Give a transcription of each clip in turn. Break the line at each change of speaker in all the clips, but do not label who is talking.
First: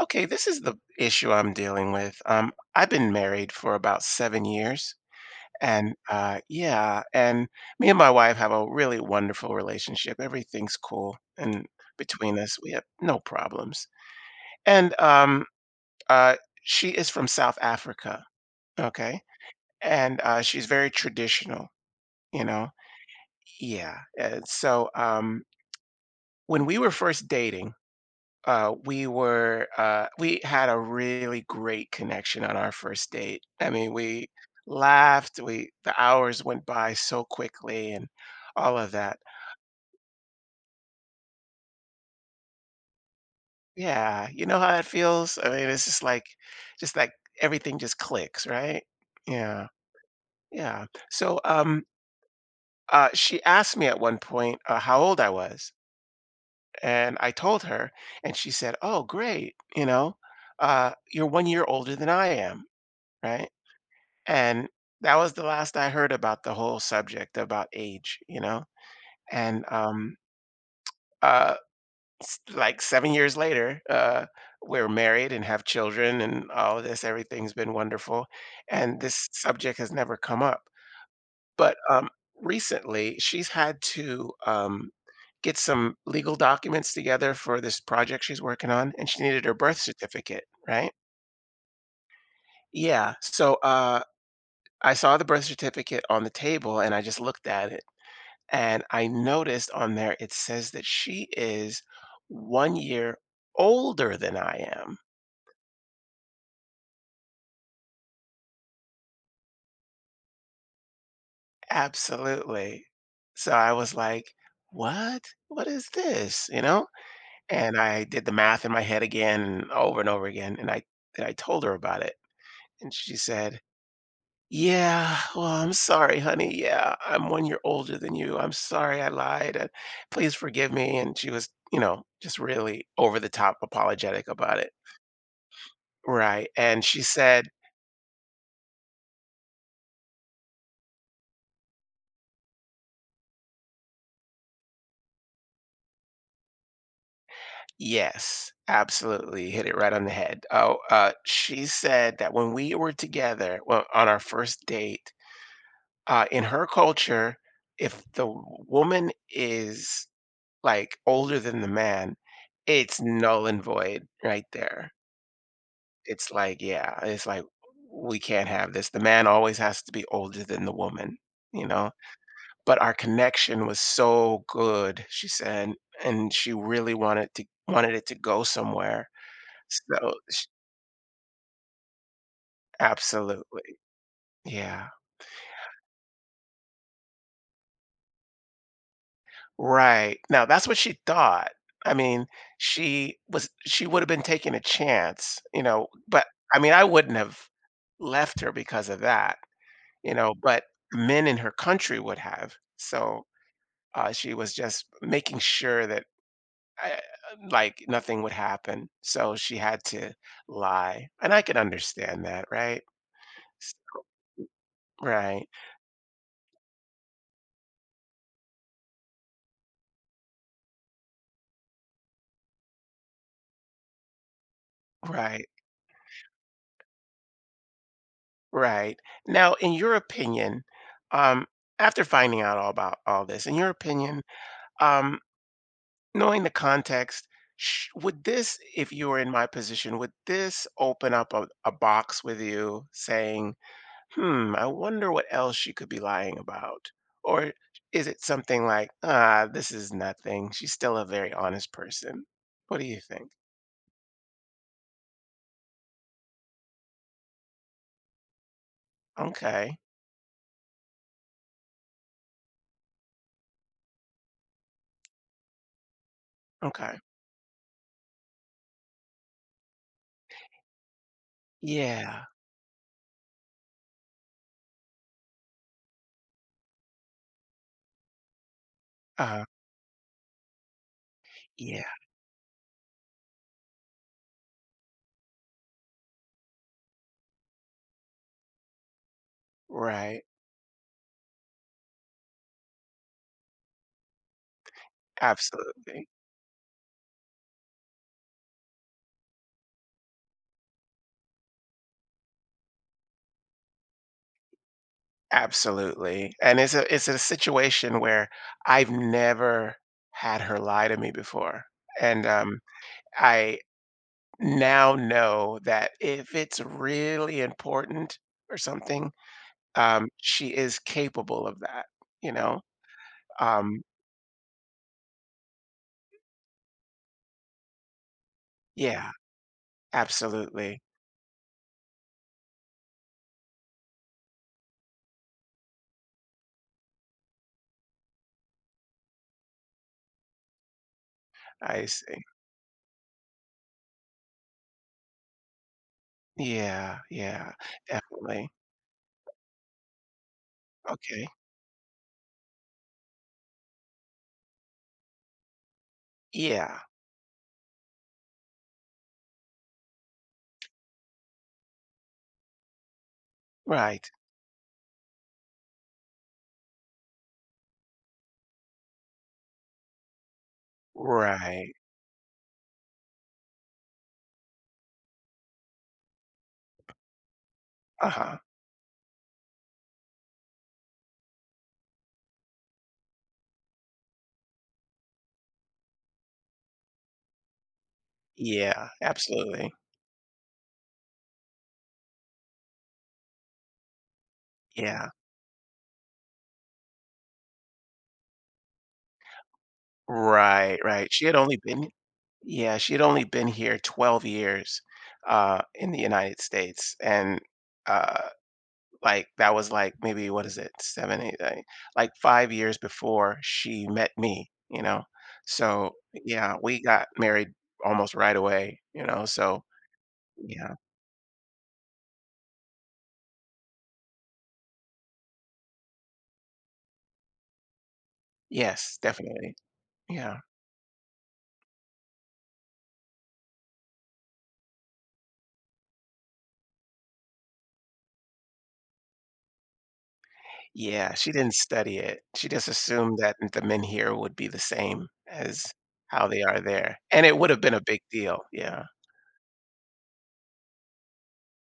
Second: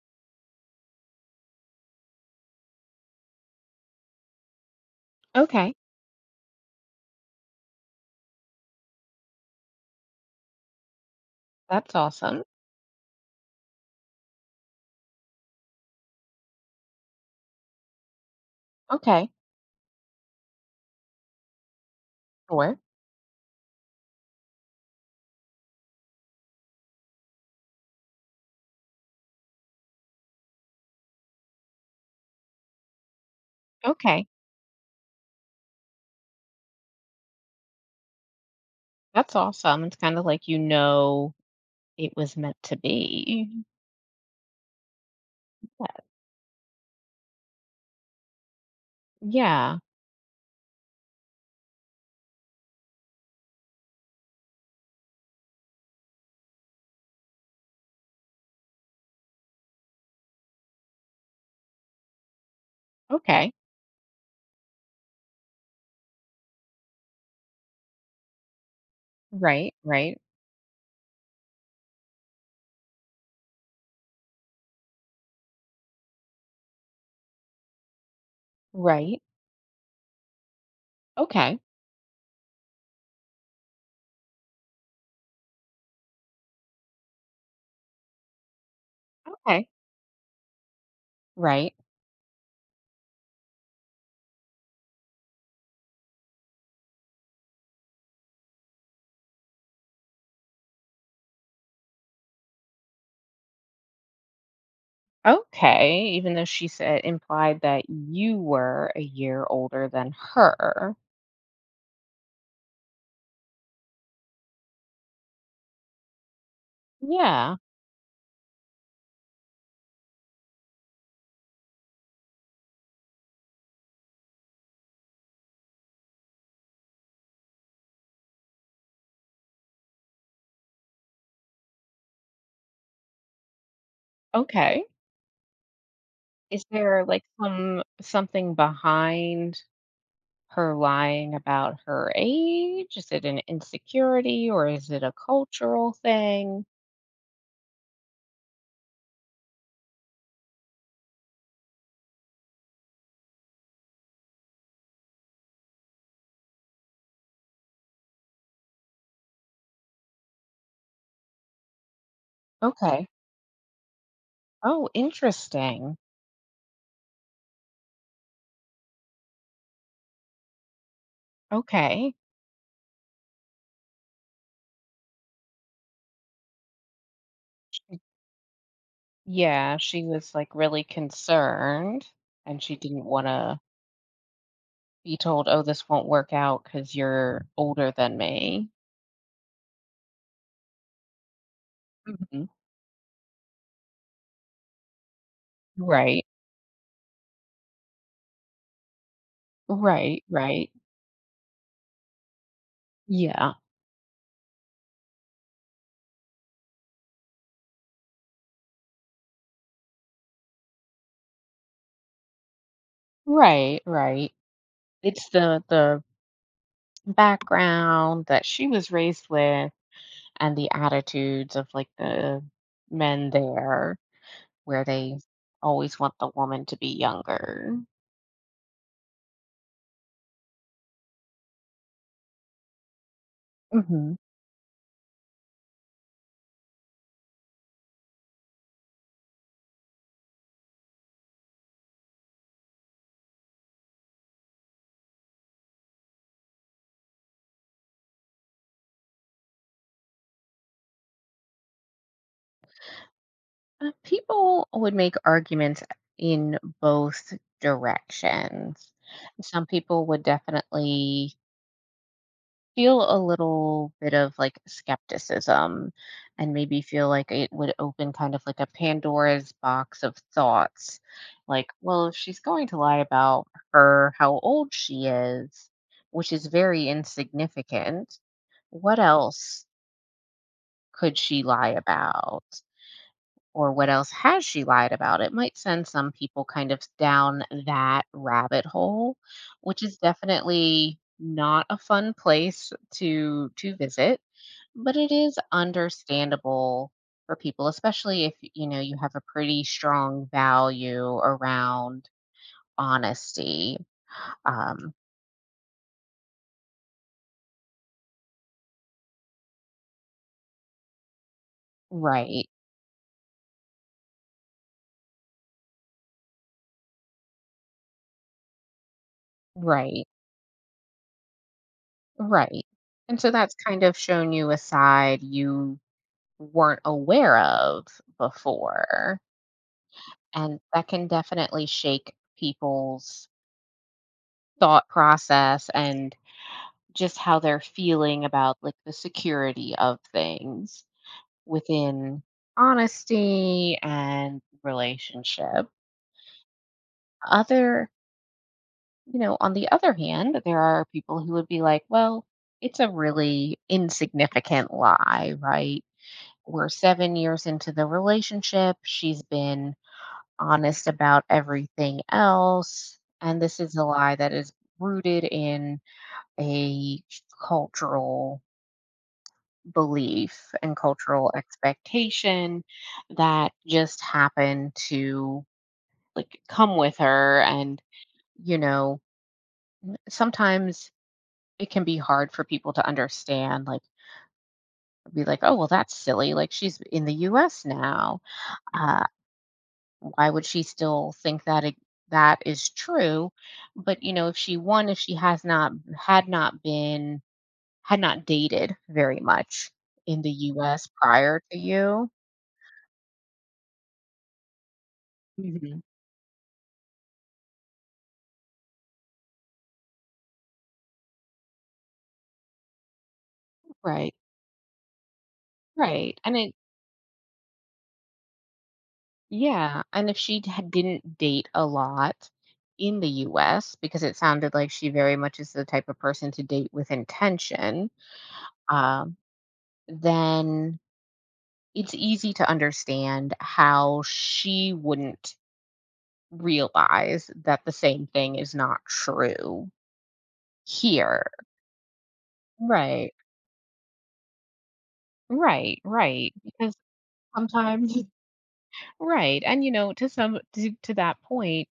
Okay, this is the issue I'm dealing with. I've been married for about 7 years,
Okay,
and yeah, and me and my wife have a really wonderful relationship. Everything's cool, and
that's
between
awesome.
us, we have no problems. And uh, she is from South Africa, okay,
Okay,
and she's very traditional, you know.
sure.
Yeah, and so when we were first dating. We had a really great connection on our first date. I mean, we
Okay,
laughed, the hours went by so quickly and all of that.
that's awesome. It's kind of like, you know, it was meant to be.
Yeah, you know how it feels? I mean, it's just
That-
like, just like everything just clicks, right? Yeah,
Yeah.
yeah. So, she asked me at one point how old I was, and I told her, and she said, "Oh, great, you know, you're 1 year older than I am, right?"
Okay.
And that was the last I heard about the whole subject about age, you know? And,
Right. Right.
uh, like 7 years later, we're married and have children and all of this, everything's been wonderful, and
Right.
this subject has never come up.
Okay.
But, recently, she's had to, get some legal documents together for this project she's working on, and she needed her
Okay.
birth certificate, right?
Right.
Yeah, so, I saw the birth certificate on the table, and I just looked at it. And I noticed on there it says that she is 1 year older than I am.
Okay. Even though she said implied that you were a year older than her.
Absolutely. So I was like, what? What is this? You know?
Yeah.
And I did the math in my head again and over again. And I told her about it. And she said, "Yeah, well, I'm sorry, honey. Yeah, I'm 1 year older than you. I'm sorry I lied. Please forgive me." And she was just really over the top apologetic about it.
Okay.
Right,
Is
and she
there like
said,
some something behind her lying about her age? Is it an insecurity or is it a cultural thing?
"Yes, absolutely, hit it right on the head." Oh, she said that when we were together, well, on our first date, in her culture, if the woman is, like, older than the man, it's
Okay.
null and void right
Oh,
there.
interesting.
It's like, yeah, it's like, "We can't have this." The man always has to be older than the woman, you know?
Okay.
But our connection was so good, she said, and she really wanted it to go somewhere.
Yeah,
So
she was
sh
like really concerned and she didn't want to
Absolutely. Yeah.
be told, oh, this won't work out because you're older than me.
Right. Now that's what she thought. I mean,
Mhm.
she would have been taking a chance,
Right.
but I mean, I wouldn't have left her because of that, you
Right.
know, but
Right.
men in her country would have. So,
Yeah.
she was just making sure that I like, nothing would happen, so she had to lie, and I could understand that, right? S
Right. Right. It's
Right,
the background that she was raised with and the attitudes of like the men there, where they
right,
always want the woman to be younger.
right. Now, in your opinion, um, after finding out all about all this, in your
hmm
opinion, um, knowing the context, sh would this if you were in my position, would this open up a box with you saying, I wonder what else she could be lying about. Or is it something like, ah, this is nothing. She's still a very honest person. What do you think?
People would make arguments in both directions. Some
Okay.
people would definitely feel a little bit of like skepticism and maybe
Okay.
feel like it would open kind of like a Pandora's box of thoughts. Like, well, if
Yeah.
she's going to lie about her, how old she is, which is very insignificant, what
Uh,
else could she lie
yeah.
about? Or what else has she lied about? It might send some people kind of down that rabbit hole, which is
Right.
definitely not a fun place to visit, but it is
Absolutely.
understandable for people, especially if, you know, you have a pretty strong value around honesty. Um,
Absolutely. And it's a situation where I've never had her lie to me before. And
right,
I now know that if it's really important or something,
right,
She is capable of that, you know?
right. And so that's
Um,
kind of shown you a side you weren't aware of
yeah,
before. And
absolutely.
that can definitely shake people's thought process and just how they're feeling about like the security of things
I
within
see.
honesty and relationship.
Yeah, yeah,
Other,
definitely.
you know, on the other hand, there are people
Okay.
who would be like, well, it's a really insignificant lie, right? We're
Yeah,
7 years into the relationship. She's been honest about everything else. And this is a
right,
lie that is rooted in a cultural belief and cultural
right.
expectation that just happened to like come with her. And
Uh-huh.
you know, sometimes it can be hard for people to understand, like be like, oh well, that's silly, like she's in the US now.
Yeah,
uh,
absolutely.
why would she still think that that is true? But you know, if she one if
Yeah,
she has not had not been had not dated very much in the
right,
US
right. She had
prior to
only been
you.
Yeah, she had only been here 12 years
Mhm.
in the United States, and uh, like, that was, like, maybe what is it? 7, 8, 9, like, 5 years before she met
Right,
me, you know? So,
right. And it,
yeah, we got married almost right away, you know? So,
yeah, and if she had
yeah.
didn't date a lot in the US, because it sounded like she very much is the type of person to date with intention,
Yes,
um,
definitely. Yeah.
then it's easy to understand how she wouldn't realize that the same thing is not true
Yeah,
here.
she didn't study it. She just
Right.
assumed that the men here would be the same as
Right,
how
right,
they are
because
there, and it would have been a
sometimes
big deal. Yeah.
right. And, you know, to some to that point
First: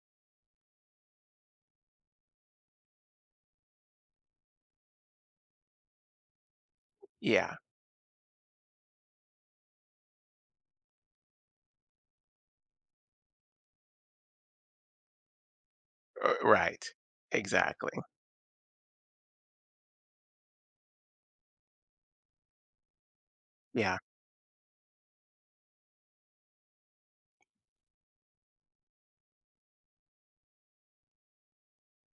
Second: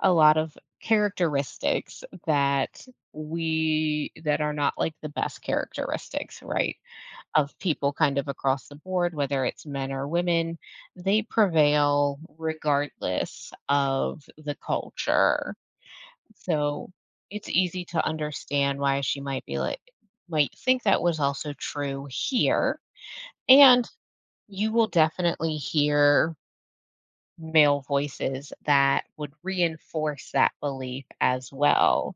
a lot of characteristics that we that are not like the best characteristics, right?
Yeah.
Of people kind of across the board, whether it's men or women, they prevail regardless of the culture.
R
So
right.
it's easy
Exactly.
to understand why she might be like might think that was also true here. And
Yeah.
you will definitely hear male voices that would reinforce that belief as well,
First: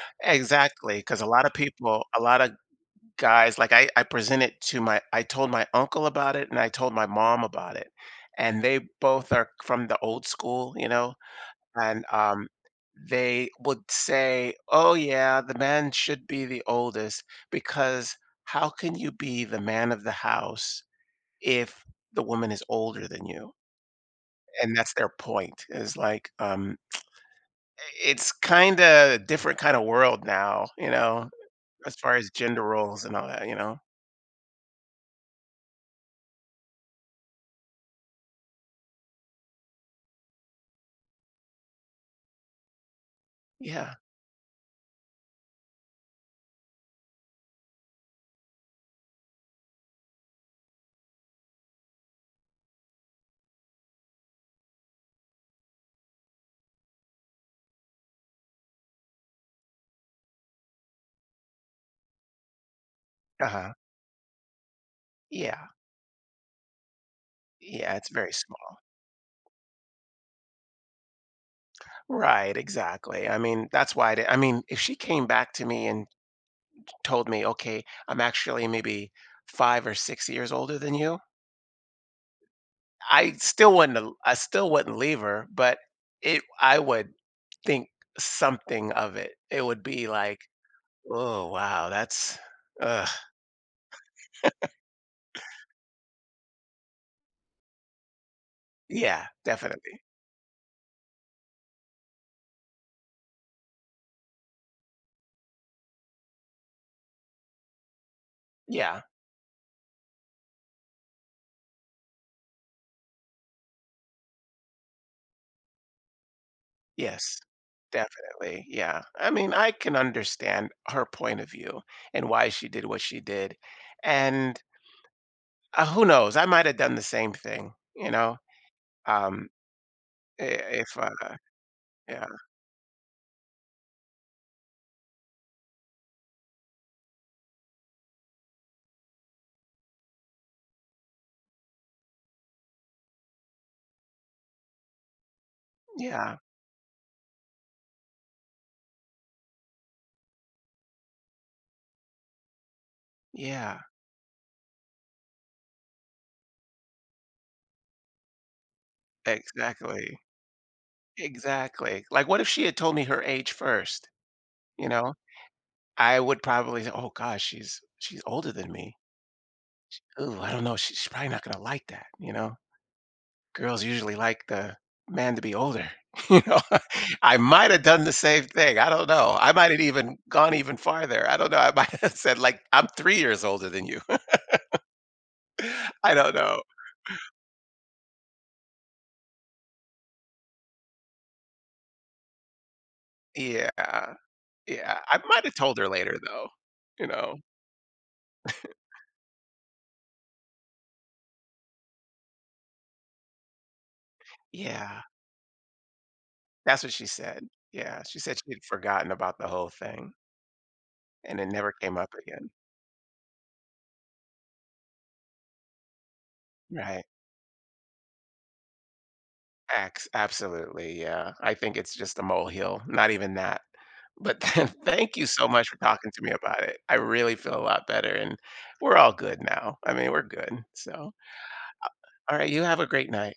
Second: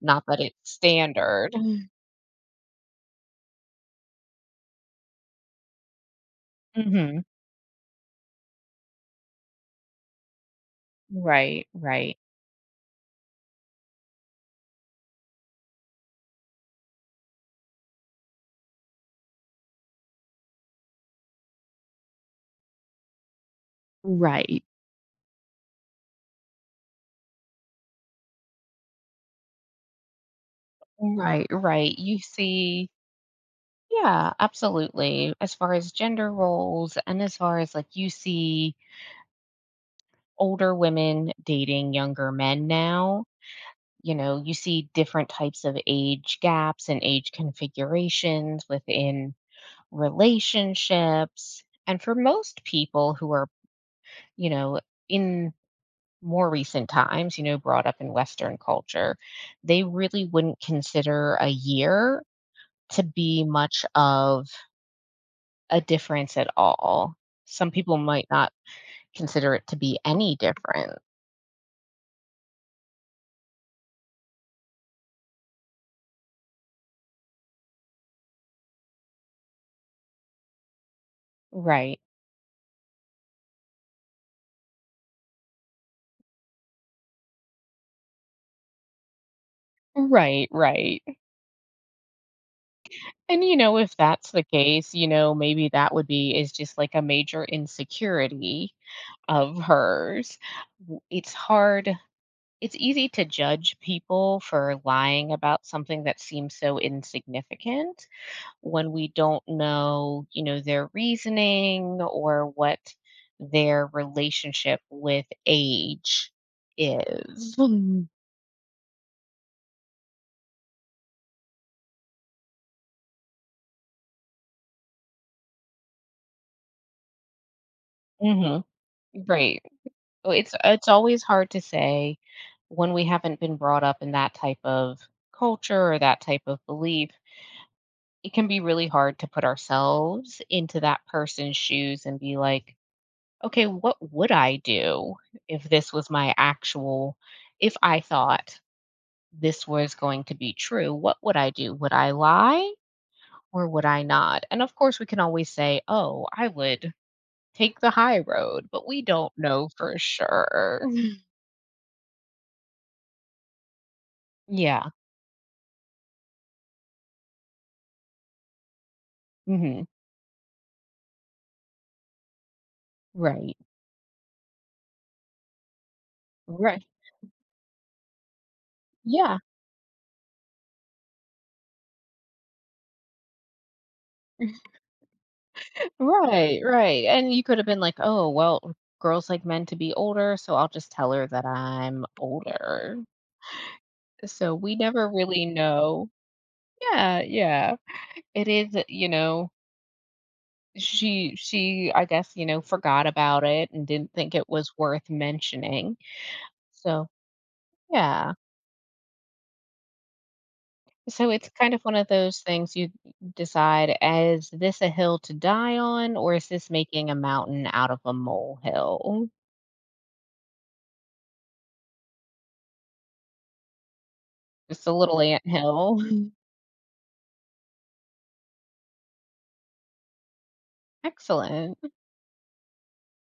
not that it's
Exactly, because a lot
standard.
of guys, like, I told my uncle about it and I told my
Mhm.
mom about it, and they both are from the old school, you know,
Right,
and,
right.
they would say, "Oh, yeah, the man should be the oldest because how can you be the man of the house if the woman is older than you?"
Right,
And that's their point is like, it's kinda a different kinda world now, you know,
right, right.
as far
You
as gender
see,
roles and all that, you know?
yeah, absolutely. As far as gender roles and as far as, like, you see older women dating younger men now,
Yeah.
you know, you see different types of age gaps and age configurations within relationships, and for most people who are, you know, in more recent times, you know, brought up in Western culture, they really wouldn't consider a year to be
Uh-huh.
much of
Yeah.
a difference at all. Some
Yeah,
people
it's
might
very
not
small.
consider it to be any different.
Right, exactly. I mean, that's why I mean, if she came back to me and told me, "Okay, I'm actually maybe 5 or 6 years older than you,"
Right.
I still wouldn't leave her, but it I would think something of it. It would be like,
Right, right.
"Oh, wow, that's" ugh.
And, you know, if that's the case, you know, maybe that would be is just like a major insecurity
Yeah,
of
definitely.
hers. It's hard. It's easy to judge people for lying about something that seems so insignificant when
Yeah.
we don't know, you know, their reasoning or what their relationship with age
Yes,
is. Mhm.
definitely, yeah. I mean, I can understand her point of view and why she did what she did, and, who knows? I might have done the same thing, you know?
Mhm.
Um,
Right. Oh,
I
It's
if,
it's always hard to say
Yeah.
when we haven't been brought up in that type of culture or that type of belief. It can be really hard to put ourselves into that person's shoes and be like, okay, what would I do if this was my
Yeah,
actual if I thought this was going to be true, what would I do? Would I lie or
yeah,
would I not? And of course, we can always say, oh, I would take the high road, but we don't know for
exactly,
sure.
exactly. Like, what if she had told me her age first, you
Yeah.
know? I would probably say, "Oh gosh, she's older than me."
hmm
Ooh, I don't know. She's probably not gonna like that.
Right.
Girls usually like the man to be older, you know.
Right.
I might have done the same thing. I don't know.
Yeah.
I might have even gone even farther. I don't know. I might have said like, "I'm 3 years older than you." I don't
Right.
know.
Right. And you could have been like, oh, well, girls like men to be older. So I'll just tell her that I'm older.
Yeah,
So we
yeah.
never
I might
really
have told her
know.
later though, you
Yeah.
know.
Yeah. It is, you know, I guess, you know, forgot about it and didn't think it was
Yeah,
worth mentioning.
that's what she
So,
said. Yeah, she
yeah.
said she'd forgotten about the whole thing,
So
and it
it's
never
kind of
came
one of
up
those
again.
things you decide, is this a hill to die on, or is this
Right.
making a mountain out of a molehill?
Ax Absolutely. Yeah. I think it's just a molehill. Not even that. But
Just a
thank
little
you
ant
so much for
hill.
talking to me about it. I really feel a lot better, and we're all good now. I mean, we're good. So,
Excellent.
all right, you have a great night.